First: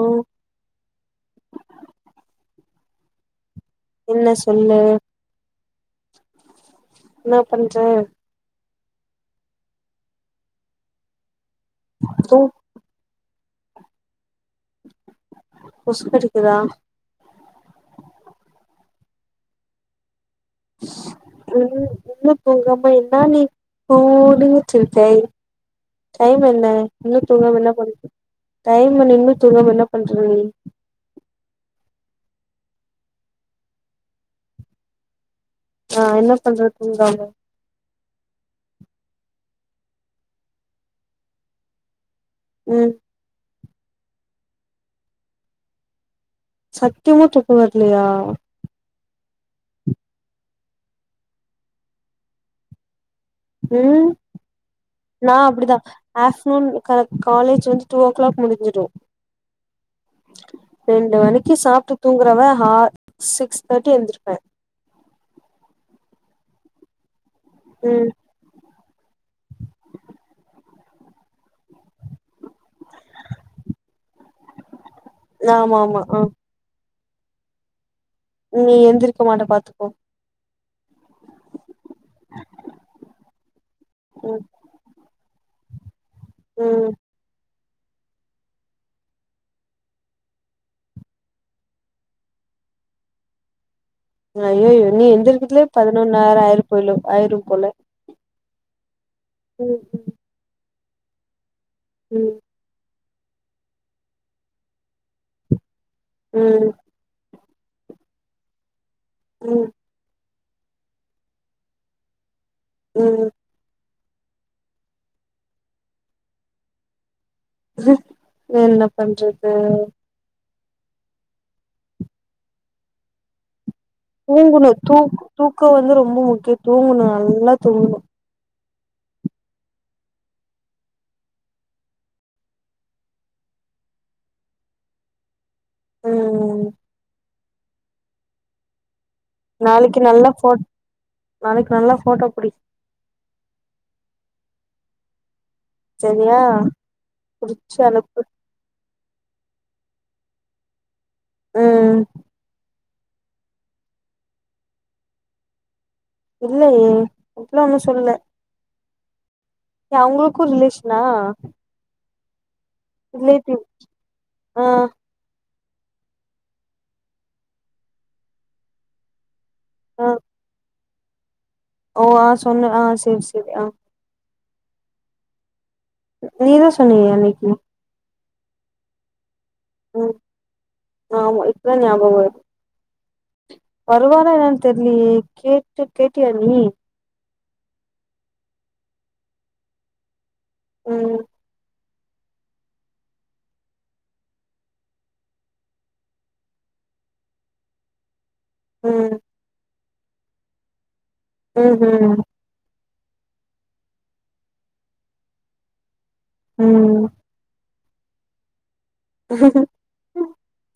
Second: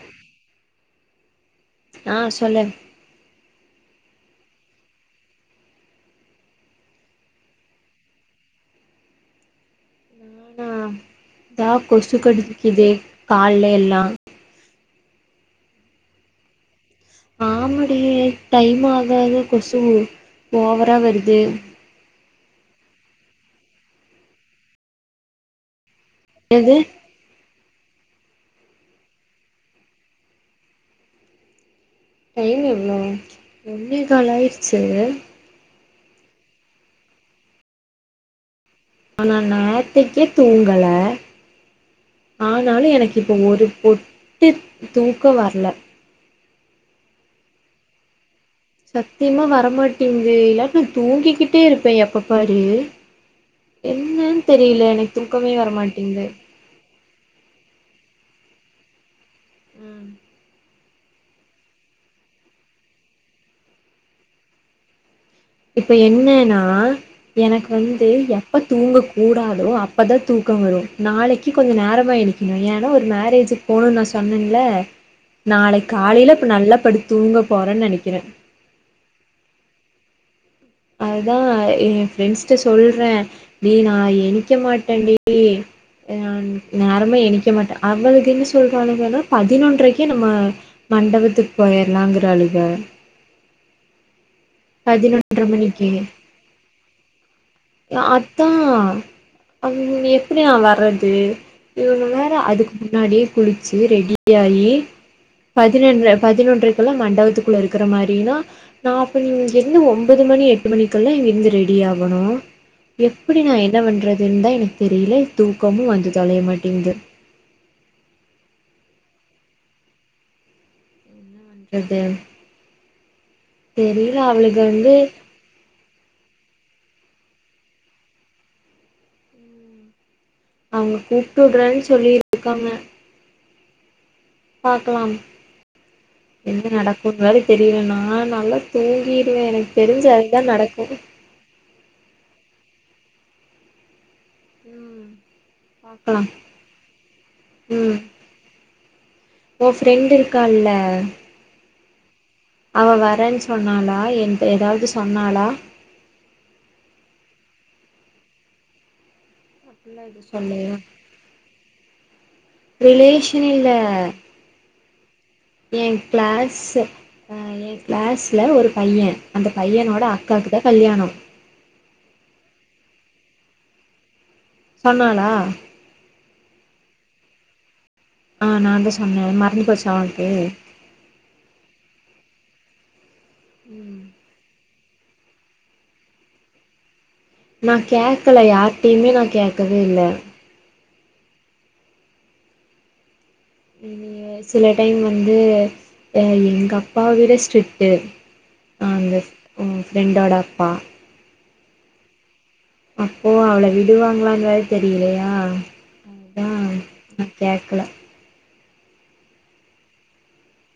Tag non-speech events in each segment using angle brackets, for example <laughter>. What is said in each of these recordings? ஓ ஆ சொல்லு என்ன சொல்லு என்னா பண்ற ஆனா இதா கொசு தூ கடிக்குதே கால்ல எல்லா கொசுக்கடிக்குதா ஆமடி டைம் ஆக ஆக கொசுவு <unintelligible> உங்க அம்மா என்னா நீ ஓனு வச்சுருக்க டைம் என்ன எது இன்னு தூங்காம என்ன பண்ற டைம் என்ன இன்னு தூங்காம என்ன பண்ற நீ டைம் எவ்வளோ ஒன்னே கால் ஆய்டுச்சு நா என்ன பண்றது தாங்க ஆனா நாத்தக்கே தூங்கல ஆனாலு ம் எனக் இப்போ ஒரு பொட்டு தூக்கோ வரல சத்தியமா தூக்கோ வரலயா சத்தியமா வரமாட்டேங்குதே இல்லாட்னா தூங்கிக்கிட்டே இருப்பே எப்ப பாரு ம் என்னன்னு தெரியல எனக்கு நா தூக்கமே அப்படிதா வரமாட்டேங்குது ஆஃப்நூன் கர காலேஜ் வந்து டூ ஓ கிளாக் முடிஞ்சிடு ம் ரெண்டு மணிக்கு சாப்ட்டு தூங்குறவ ஹா சிக்ஸ் தேர்ட்டி எந்திருப்பே இப்ப என்னன்னா எனக்கு வந்து ம் எப்போ தூங்கக்கூடாதோ அப்போ தா தூக்க வரு நாளைக்கு கொஞ்ச நேரமா எடுக்கணு ஏன்னா ஒரு மேரேஜுக்கு போணு நா சொன்னேன்ல ஆமா நாளக் ஆமா ஆ காலையில இப்ப நல்லா படுது தூங்க போறேன்னு நெனைக்கிறே நீ எந்திருக்க மாட்ட பாத்துக்கோ அததா ஏ ஃப்ரெண்ட்ஸ்ட சொல்றே நீ நா ம் எந்னைக்க மாட்டேன் டி ஆ ம் நேரமே ஏந்திக்க மாட்டே அவளுக்கு என்ன சொல்றாளுங்கங்கன்னா பதினொன்றைக்கே நம்ம மண்டபத்துக்கு போயிறலாங்கிறாளுங்க அய்யய்யோ நீ பதினொன்ற எந்தருக்கதுல மணிக்கு பதினொன்னாயிர ஆயிர போயிலோ ஆயிரு போல அத்தா அவ ம் எ எப்படியா வர்றது இவன்ன வேற ம் அதுக்கு முன்னாடி குளிச்சு ரெடிய ஆகி பதினொன்ற ம் பதினொன்றைக்குல்லா மண்டபத்துக்கு குள்ள இருக்கிற மாரினா நா அப்ப ம் இங்கருந்து ஒம்போது மணி எட் டு மணிக்கெல்லா இங்கருந்து ரெடி ஆகணு ம் எப்டி நா என்ன பண்றது ஏன்ந்தா எனக்கு தெரில தூக்கமு வந்து தொலைய மாட்டேங்குது வேற என்ன பண்றது <unintelligible> தெரியல அவளுக்கு தூங்குணு வந்து தூக் தூக்கோ வந்து ரொம்ப முக்கியோ தூங்குணு நல்லா தூங்குணு அவுங்க கூப்ட்டு உட்றன்னு சொல்லிட்ருக்காங்க பாக்லாம் ம் என்ன நடக்குன் வேற தெரில நா நல்ல தூங்கிடுவே எனக்கு நாளைக்கு தெரிஞ்சு நல்லா அதுதா ஃபோ நடக்கு நாளைக்கு நல்லா ஃபோட்டோ புடி ம் பாக்கலா செரியா புடிச்சு ம் அனுப்பு ஓ ஃப்ரெண்டு இருக்கால ம் அவ வரன் சொன்னாளா என்ட எதாது சொன்னாளா இல்லையே அப்புல்லா ஒன்னு சொல்ல ஏ அப்டிலா எதுவு அவுங்குளுக்கு சொல்லயா ரிலேஷனா ரிலேஷன் ரிலேட்டிவ் இல்ல ஆ ஏன் கிளாஸ்சு ஏன் கிளாஸ்ல ஒரு பையன் அந்த பையனோட ஆ அக்காக்கு தா கல்யாணோ ஓ ஆ சொன்ன ஆ சேரி சேரி ஆ சொன்னானா நீ தா சொன்னியே அன்னைக்கு ஆ நா தா சொன்னே மறந்து போச்சா ம் ஒனக்கு ஆமா இப்பதா ஞாபகம் வருது ம் வருவாரா என்னன் தெர்லியே கேட்டு கேட்டியா நீ நா கேக்கல யார்டையுமே நா கேக்கவே இல்ல ம் இல்லியே சில டைம் வந்து எங்க அப்பாவ விட ஸ்ட்ரிட்டு அந்த ம் ம் ஃப்ரெண்டோட அப்பா ம் ஹூ அப்போ அவள விடுவாங்ளான் வேற தெரிலயா ம் நா கேக்கல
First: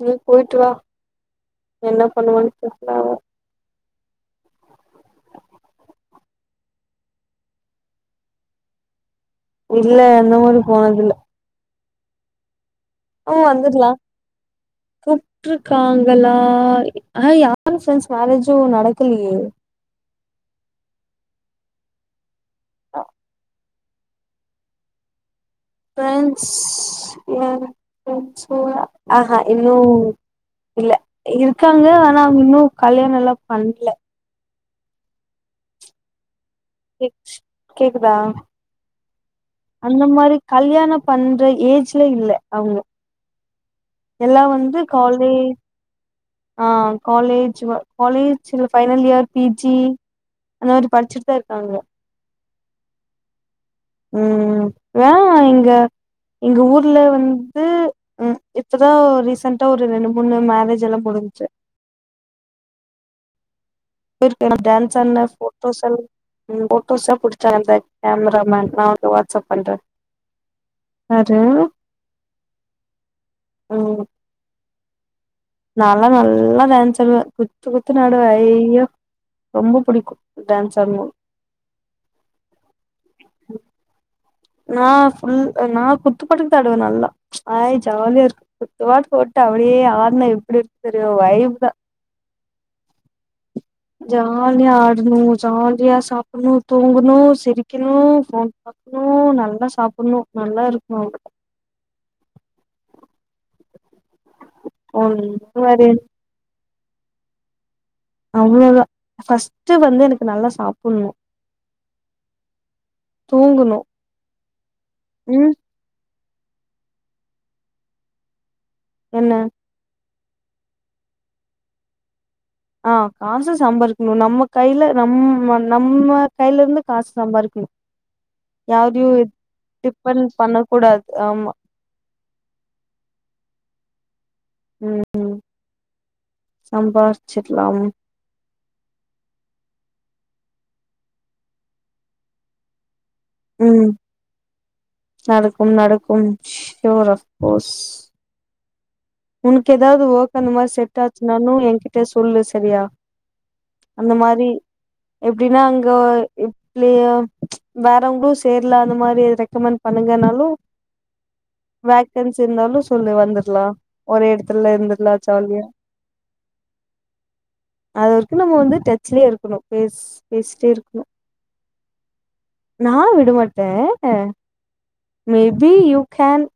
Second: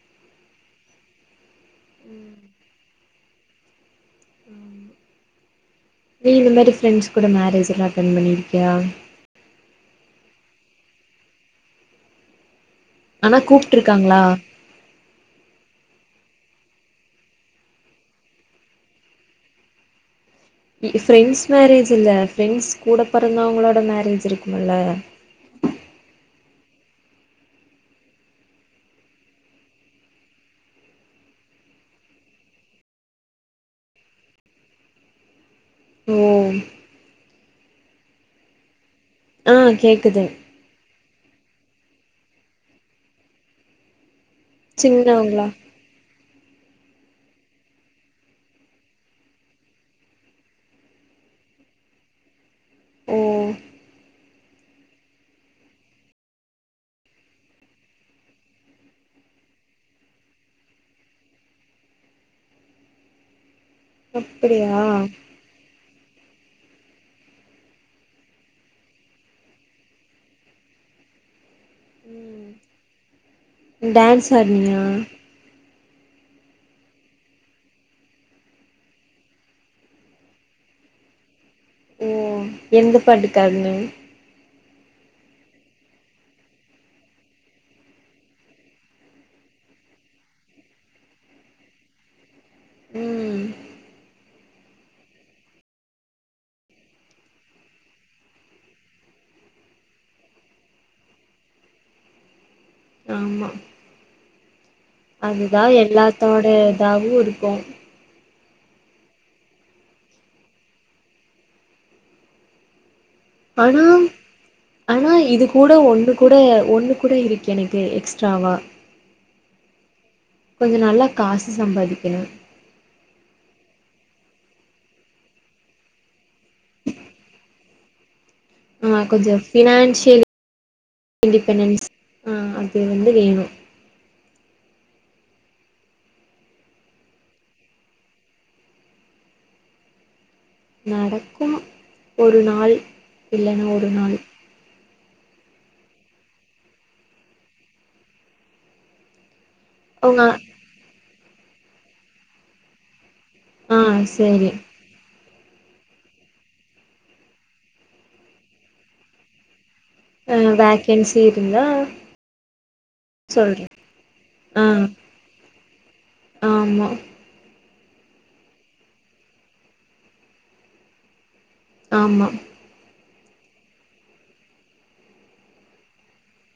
நீ போயிட்டு வா என்ன பண்ணுவான் தெர்ல அவே நீ இந்த மேரி ஃப்ரெண்ட்ஸ் கூட மேரேஜ் எல்லா அட்டென் பண்ணிருக்கியா இல்ல அந்த மாரி போனதுல்ல அவ ஆனா வந்துர்லா கூப்ட்ருக்காங்களா கூப்ட்ருக்காங்களா ஆனா யார் ஃப்ரெண்ட்ஸ் மேரேஜு நடக்கலயே ஃப்ரெண்ட்ஸ் மேரேஜ் இல்ல ஃப்ரெண்ட்ஸ் கூட பெறந்தவங்களோட மேரேஜ் இருக்குமுல்ல ஃப்ரெண்ட்ஸ் ஏ ஃப்ரெண்ட்ஸ் கூட அ ஹ இன்னு இல்ல இருக்காங்க ஆனா அவங்க இன்னு கல்யாணலா பண்ல ஓ இச் கேக்குதா ஆ அந்த கேக்குது மாரி கல்யாண பண்ற ஏஜ்ல இல்ல அவுங்க எல்லா வந் து காலே சின்னவங்களா ஆ காலேஜ் வ காலேஜ் இல்ல ஃபைனல் இயர் பிஜி படிச்சுட்டுதா இருக்காங்க ஓ ம் ம் வே எங்க எங்க ஊர்ல வந்து ம் இப்பதா ரீசண்ட்டா ஒரு ரெண்டு மூணு மேரேஜ் எல்லா முடுஞ்சு <inaudible> எனக்கு அப்படியா டான்ஸ் ஆடுன போட்டோ போட்டோசல் ஃபோட்டோசா புடிச்சா அந்த கேமராமன் நா வந்து வாட்ஸ்அப் பண்றே அது டான்ஸ் ஆடுனியா நாலா நல்லா டான்ஸ் ஆடுவே குத்து குத்து ஆடுவே ஐயோ ரொம்ப பிடிக்கு டான்ஸ் ஆடுனா ஓ எந்த பாட்டுக்கு ஆடனு நா ஃபுல் நா குத்து பாட்டுக்கு தா ஆடுவே நல்லா ஆய் ஜாலியா இருக்கு குத்து பாட்டு போட்டு அப்டியே ஆடுனா எப்டி இருக்கு தெரியுமா வைபுதா ம் ஜாலியா ஆடணு ஜாலியா சாப்பிடணு தூங்கணு சிரிக்கணு ஃபோன் பாக்கணு ணு நல்லா சாப்பிடணு நல்லா இருக்கணு ஆமா அதுதா ஒன்னு வேற எல்லாத்தோட இதாவு இருக்கு அவ்ளோதா ஃபஸ்டு வந்து எனக்கு நல்லா சாப்பிடணு தூங்கணு அதும் ஆனா இது ம் கூட ஒன்னு கூட ஒன்னு கூட இருக்கு எனக்கு எக்ஸ்ட்ராவா என்ன கொஞ்ச நல்லா காசு சம்பாதிக்கணு ஆ காசு சம்பாரிக்கணு நம்ம கையில நம் நம்ம கையில இருந்து காசு சம்பாரிக்கணு ஆ யாரையு கொஞ்சோ ஃபினான்சியல் டிப்பெண்ட் பண்ண கூடாது ஆமா ம் அது வந்து வேணு ம் சம்பாரிச்சிர்லாம் நடக்குமா ஒரு நாள் இல்லன்னா ம் ஒரு நாள் நடக்கும் நடக்கும் சுயர் அஃப் கோஸ் உனக்கு ஏதாவது அவங்க ஒர்க் அந்த மாரி செட் ஆச்சுனானு என்கிட்டே சொல்லு சரியா ஆ அந்த மாரி சேரி எப்டின்னா இங்க எப்லையா வேறவங்களு சேர்லா அந்த மாரி இது ரெக்கமெண்ட் ஆ பண்ணுங்கனாலு வேக்கன்சி இருந்தா வேக்கன்சி இருந்தாலு சொல்லு சொல்றே வந்துரலா ஒரே ஆ இடத்துல இருந்துர்லா ஜாலியா ஆமா அது வரைக்கும் நம்ம வந்து டச்லயே இருக்கணு பேஸ் பேசிட்டே இருக்கணு ஆமா நா விடமாட்டே மேபி யூ கேன்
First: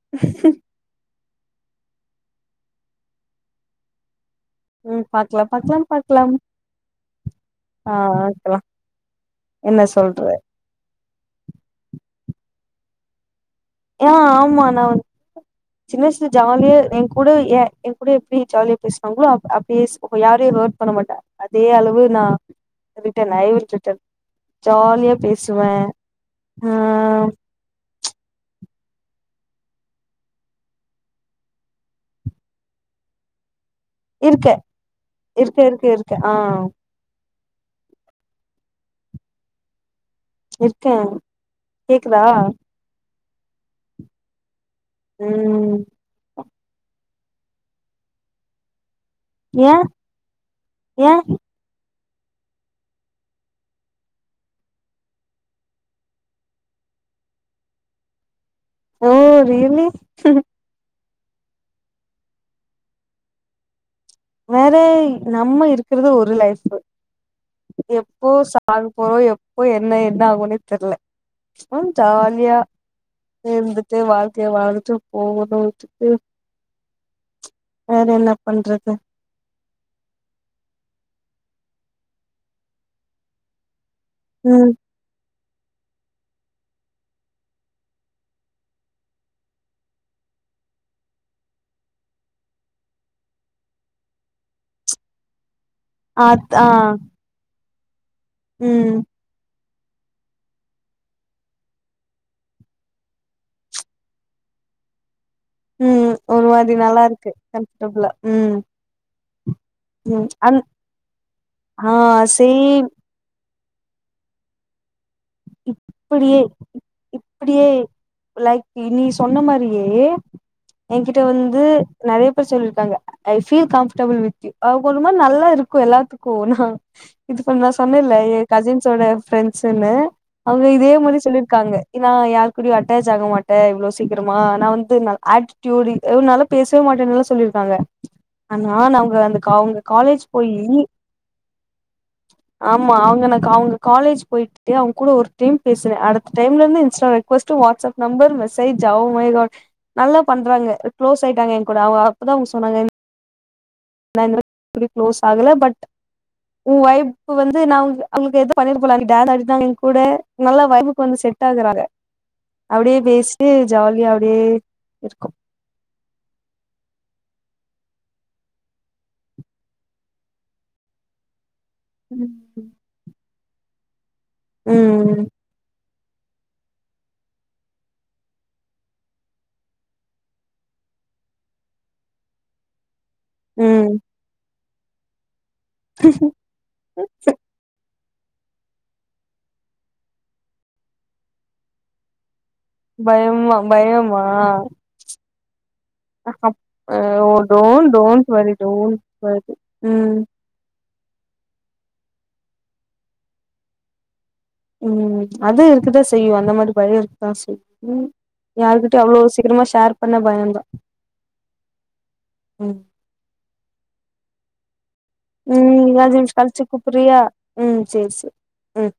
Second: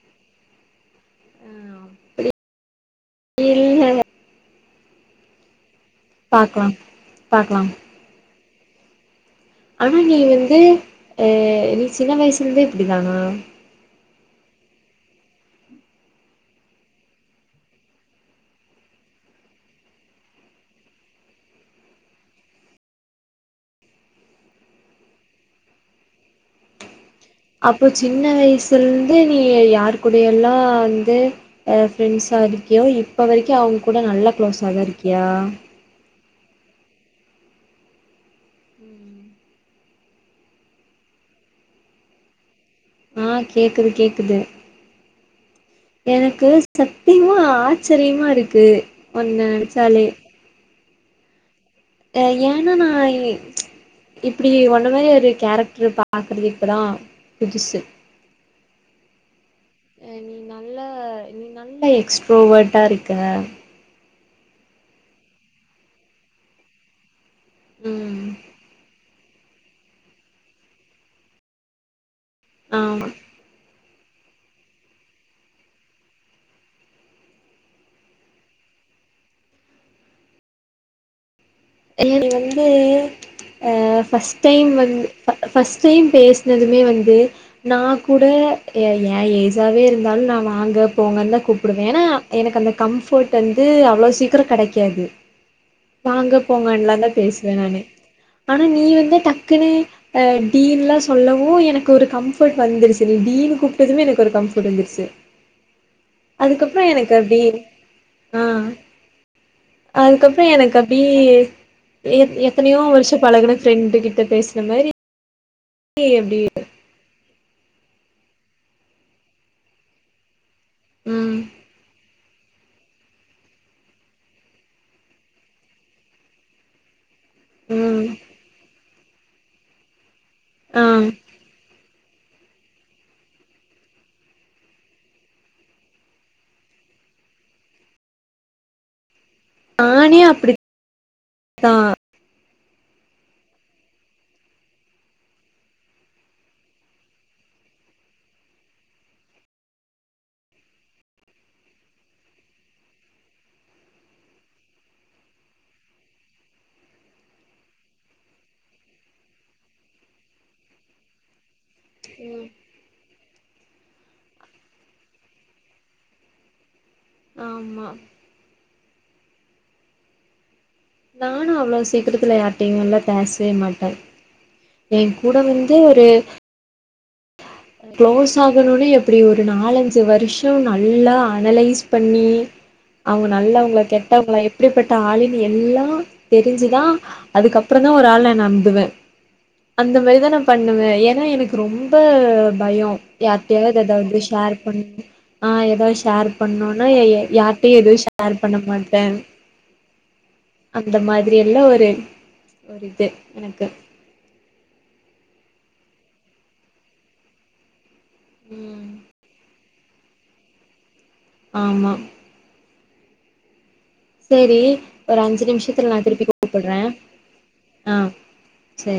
இல்லங்க ம் பாக்கலா பாக்கலாம் பாக்கலாம் பாக்கலா ஆ இருக்கலாம் ஆனா நீ வந்து அ நீ சின்ன வயசுல இருந்தே இப்டிதானா யா ஆமா நா வந் சின்ன வயசுல ஜாலியா என் கூட எ என் கூட எப்டி ஜாலியா பேசுறாங்களோ அ அப் இஸ் யாரையு ஹர்ட் பண்ண மாட்ட அதே அளவு நா கிட்ட நயவர் விட்டுட்ட ஜாலியா பேசுவே ஆ அப்ப சின்ன வயசுல இருந்து நீ யாரு கூடைய எல்லா வந்து அ ஃப்ரெண்ட்ஸா இருக்கியோ இப்ப வரைக்கு அவங்க கூட நல்ல குளோஸா தா இருக்கியா கு ஆ ம் இருக்கே கேக்குதா ஆ கேக்குது கேக்குது ம் எனக்கு சத்தியமா ஆச்சரியமா இருக்கு ஒன்ன ஏ நெனச்சாலே ஏ ஆ ஏன்னா நா இ இப்டி ஒன்ன மாரி ஒரு கேரக்டரு பாக்கறது இப்பதா புதுசு ஓ ரியலி அ நீ நல்ல நீ நல்ல எக்ஸ்ட்ரோவர்ட்டா இருக்க வேற நம்ம இருக்குறது ஒரு லைஃப் ம் எப்போ சாவ போறோ எப்போ என்ன என்ன ஆகுன்னே தெரில்ல அ ஜாலியா ஆமா இருந்து ட்டு வாழ்க்கைய வாழ்ந்துட்டு போகணு எதுக்கு வேற என்ன பண்றது எனக்கு வந்து அ ஃபஸ்ட் டைம் ம் வந் ஃபர்ஸ்ட் டைம் பேசுனதுமே வந்து நா கூட ஏ ஏ ஏஜாவே இருந்தாலு நா வாங்க போங்கன் தா கூப்புடுவே ஏன்னா எனக்கு அந்த கம்ஃபர்ட் வந்து அவ்வளோ சீக்கிரோ கெடைக்காது ஆ போங்கண்லாதா பேசுவே நானு ஆனா நீ ம் வந்து டக்குன்னு ஆ டீன்ல்லா சொல்லவு எனக்கு ஒரு கம்ஃபர்ட் வந்துருச்சு நீ டீனு கூப்ட்டதுமே எனக்கு ஒரு கம்ஃபர்ட் வந்துருச்சு ம் ஒரு மாரி அதுக்கப்புறோ நல்லா எனக்கு இருக்கு அப்டி கம்ஃபட்டபிளா ஆ ம் ம் அதுக்கப்புறோ அந் எனக்கு அப்டியே ஆ எ எத்தனையோ சேம் வருஷோ பழகுன ஃப்ரெண்டு கிட்ட பேசுன மாரி இப்டியே அப்டி இப் இப்டியே லைக் நீ சொன்ன மாரியே எகிட்ட ம் வந்து நெறைய பே சொல்லிருக்காங்க I feel comfortable with you அவங்க ஒருமா நல்லா இருக்கு எல்லாத்துக்கு நா இதுப்ப நான் ம் சொன்னேலே எ கசின்ஸோட ஃப்ரெண்ட்ஸுன்னு அவங்க இதே ஆ மாரி சொல்லிருக்காங்க ஏ நா யாரு கூடயு அட்டாச் ஆகமாட்டே இவ்ளோ சீக்கிரமா நா வந்து நா ஆட்டிடுல்லி எ நல்ல பேசவே மாட்டேன்னுல்ல சொல்லியிருக்காங்க ஆனா நாங்க வந்து அவங்க நானே காலேஜ் போயி அப்டித்தா ஆமா அவங்கனக்கு அவங்க காலேஜ் போயிட்டுட்டு அவங்க கூட ஒரு டைம் பேசுவே அடுத்த டைம்ல இருந்து Insta request WhatsApp number message oh my god நல்லா பண்றாங்க க்ளோஸ் ஆயிட்டாங்க எ கூட அவங்க அப்பதா அவங்க சொன்னாங்க நா இன் <inaudible> க்ளோஸ் ஆகல பட் உ வய்ப்பு வந்து நா அவங்களுக்கு அவங்களுக்கு எதோ பண்ணிடே போல அன்னி டேன் அழுதாங்க எகூட நல்ல வைபுக்கு வந்து செட் ஆகுறாங்க ம் அப்டியே பேஸ்ட்டு ஜாலியா அப்டியே இருக்கு ஆமா நானு அவ்வளோ சீக்கிரத்துல ம் யார்ட்டையு நல்லா பேசவே மாட்டே எ ம் கூட வந்து ஒரு க்ளோஸ் ஆகணுனே எப்டி ஒரு நாலஞ்சு வருஷோ நல்லா அனலைஸ் பண்ணி அவுங்க நல்லவ்ங்ளா ம் கெட்டவ்ங்ள எப்டிப்பட்ட ஆளுன்னு எல்லா தெரிஞ்சுதா அதுக்கப் அப்றோதா ஒரு ஆள நம்புவே அந்த மாரிதா நா பண்ணுவே எனா எனக்கு ரொம்ப பயோ பயமா யார்ட்டையாது எதாது பயமா ஷேர் பண்ண ஆ எதா ஷேர் பண்ணுனா ஓ யார்ட்டையு டோன் எதுவு டோன்ட் ஷேர் வரி பண்ண டோன்ட் மாட்டே வரி ம் அந்த மாதிரி எல்லா ஒரு ஒரு இது எனக்கு ம் அது இருக்குதா செய்யு அந்த மாரி பயோ இருக்குதா செய்யு ம் ம் யாருகிட்டயு அவ்ளோ சீக்கரமா ஷேர் பண்ண பயோதா ஆமா ம் சேரி ஒரு அஞ்சு நிமிஷத்துல ம் நா அஞ்சு திருப்பி நிம்ஷோ கழிச்சு கூப்புட்றே கூப்பறியா ம் ஆ சேரி சேரி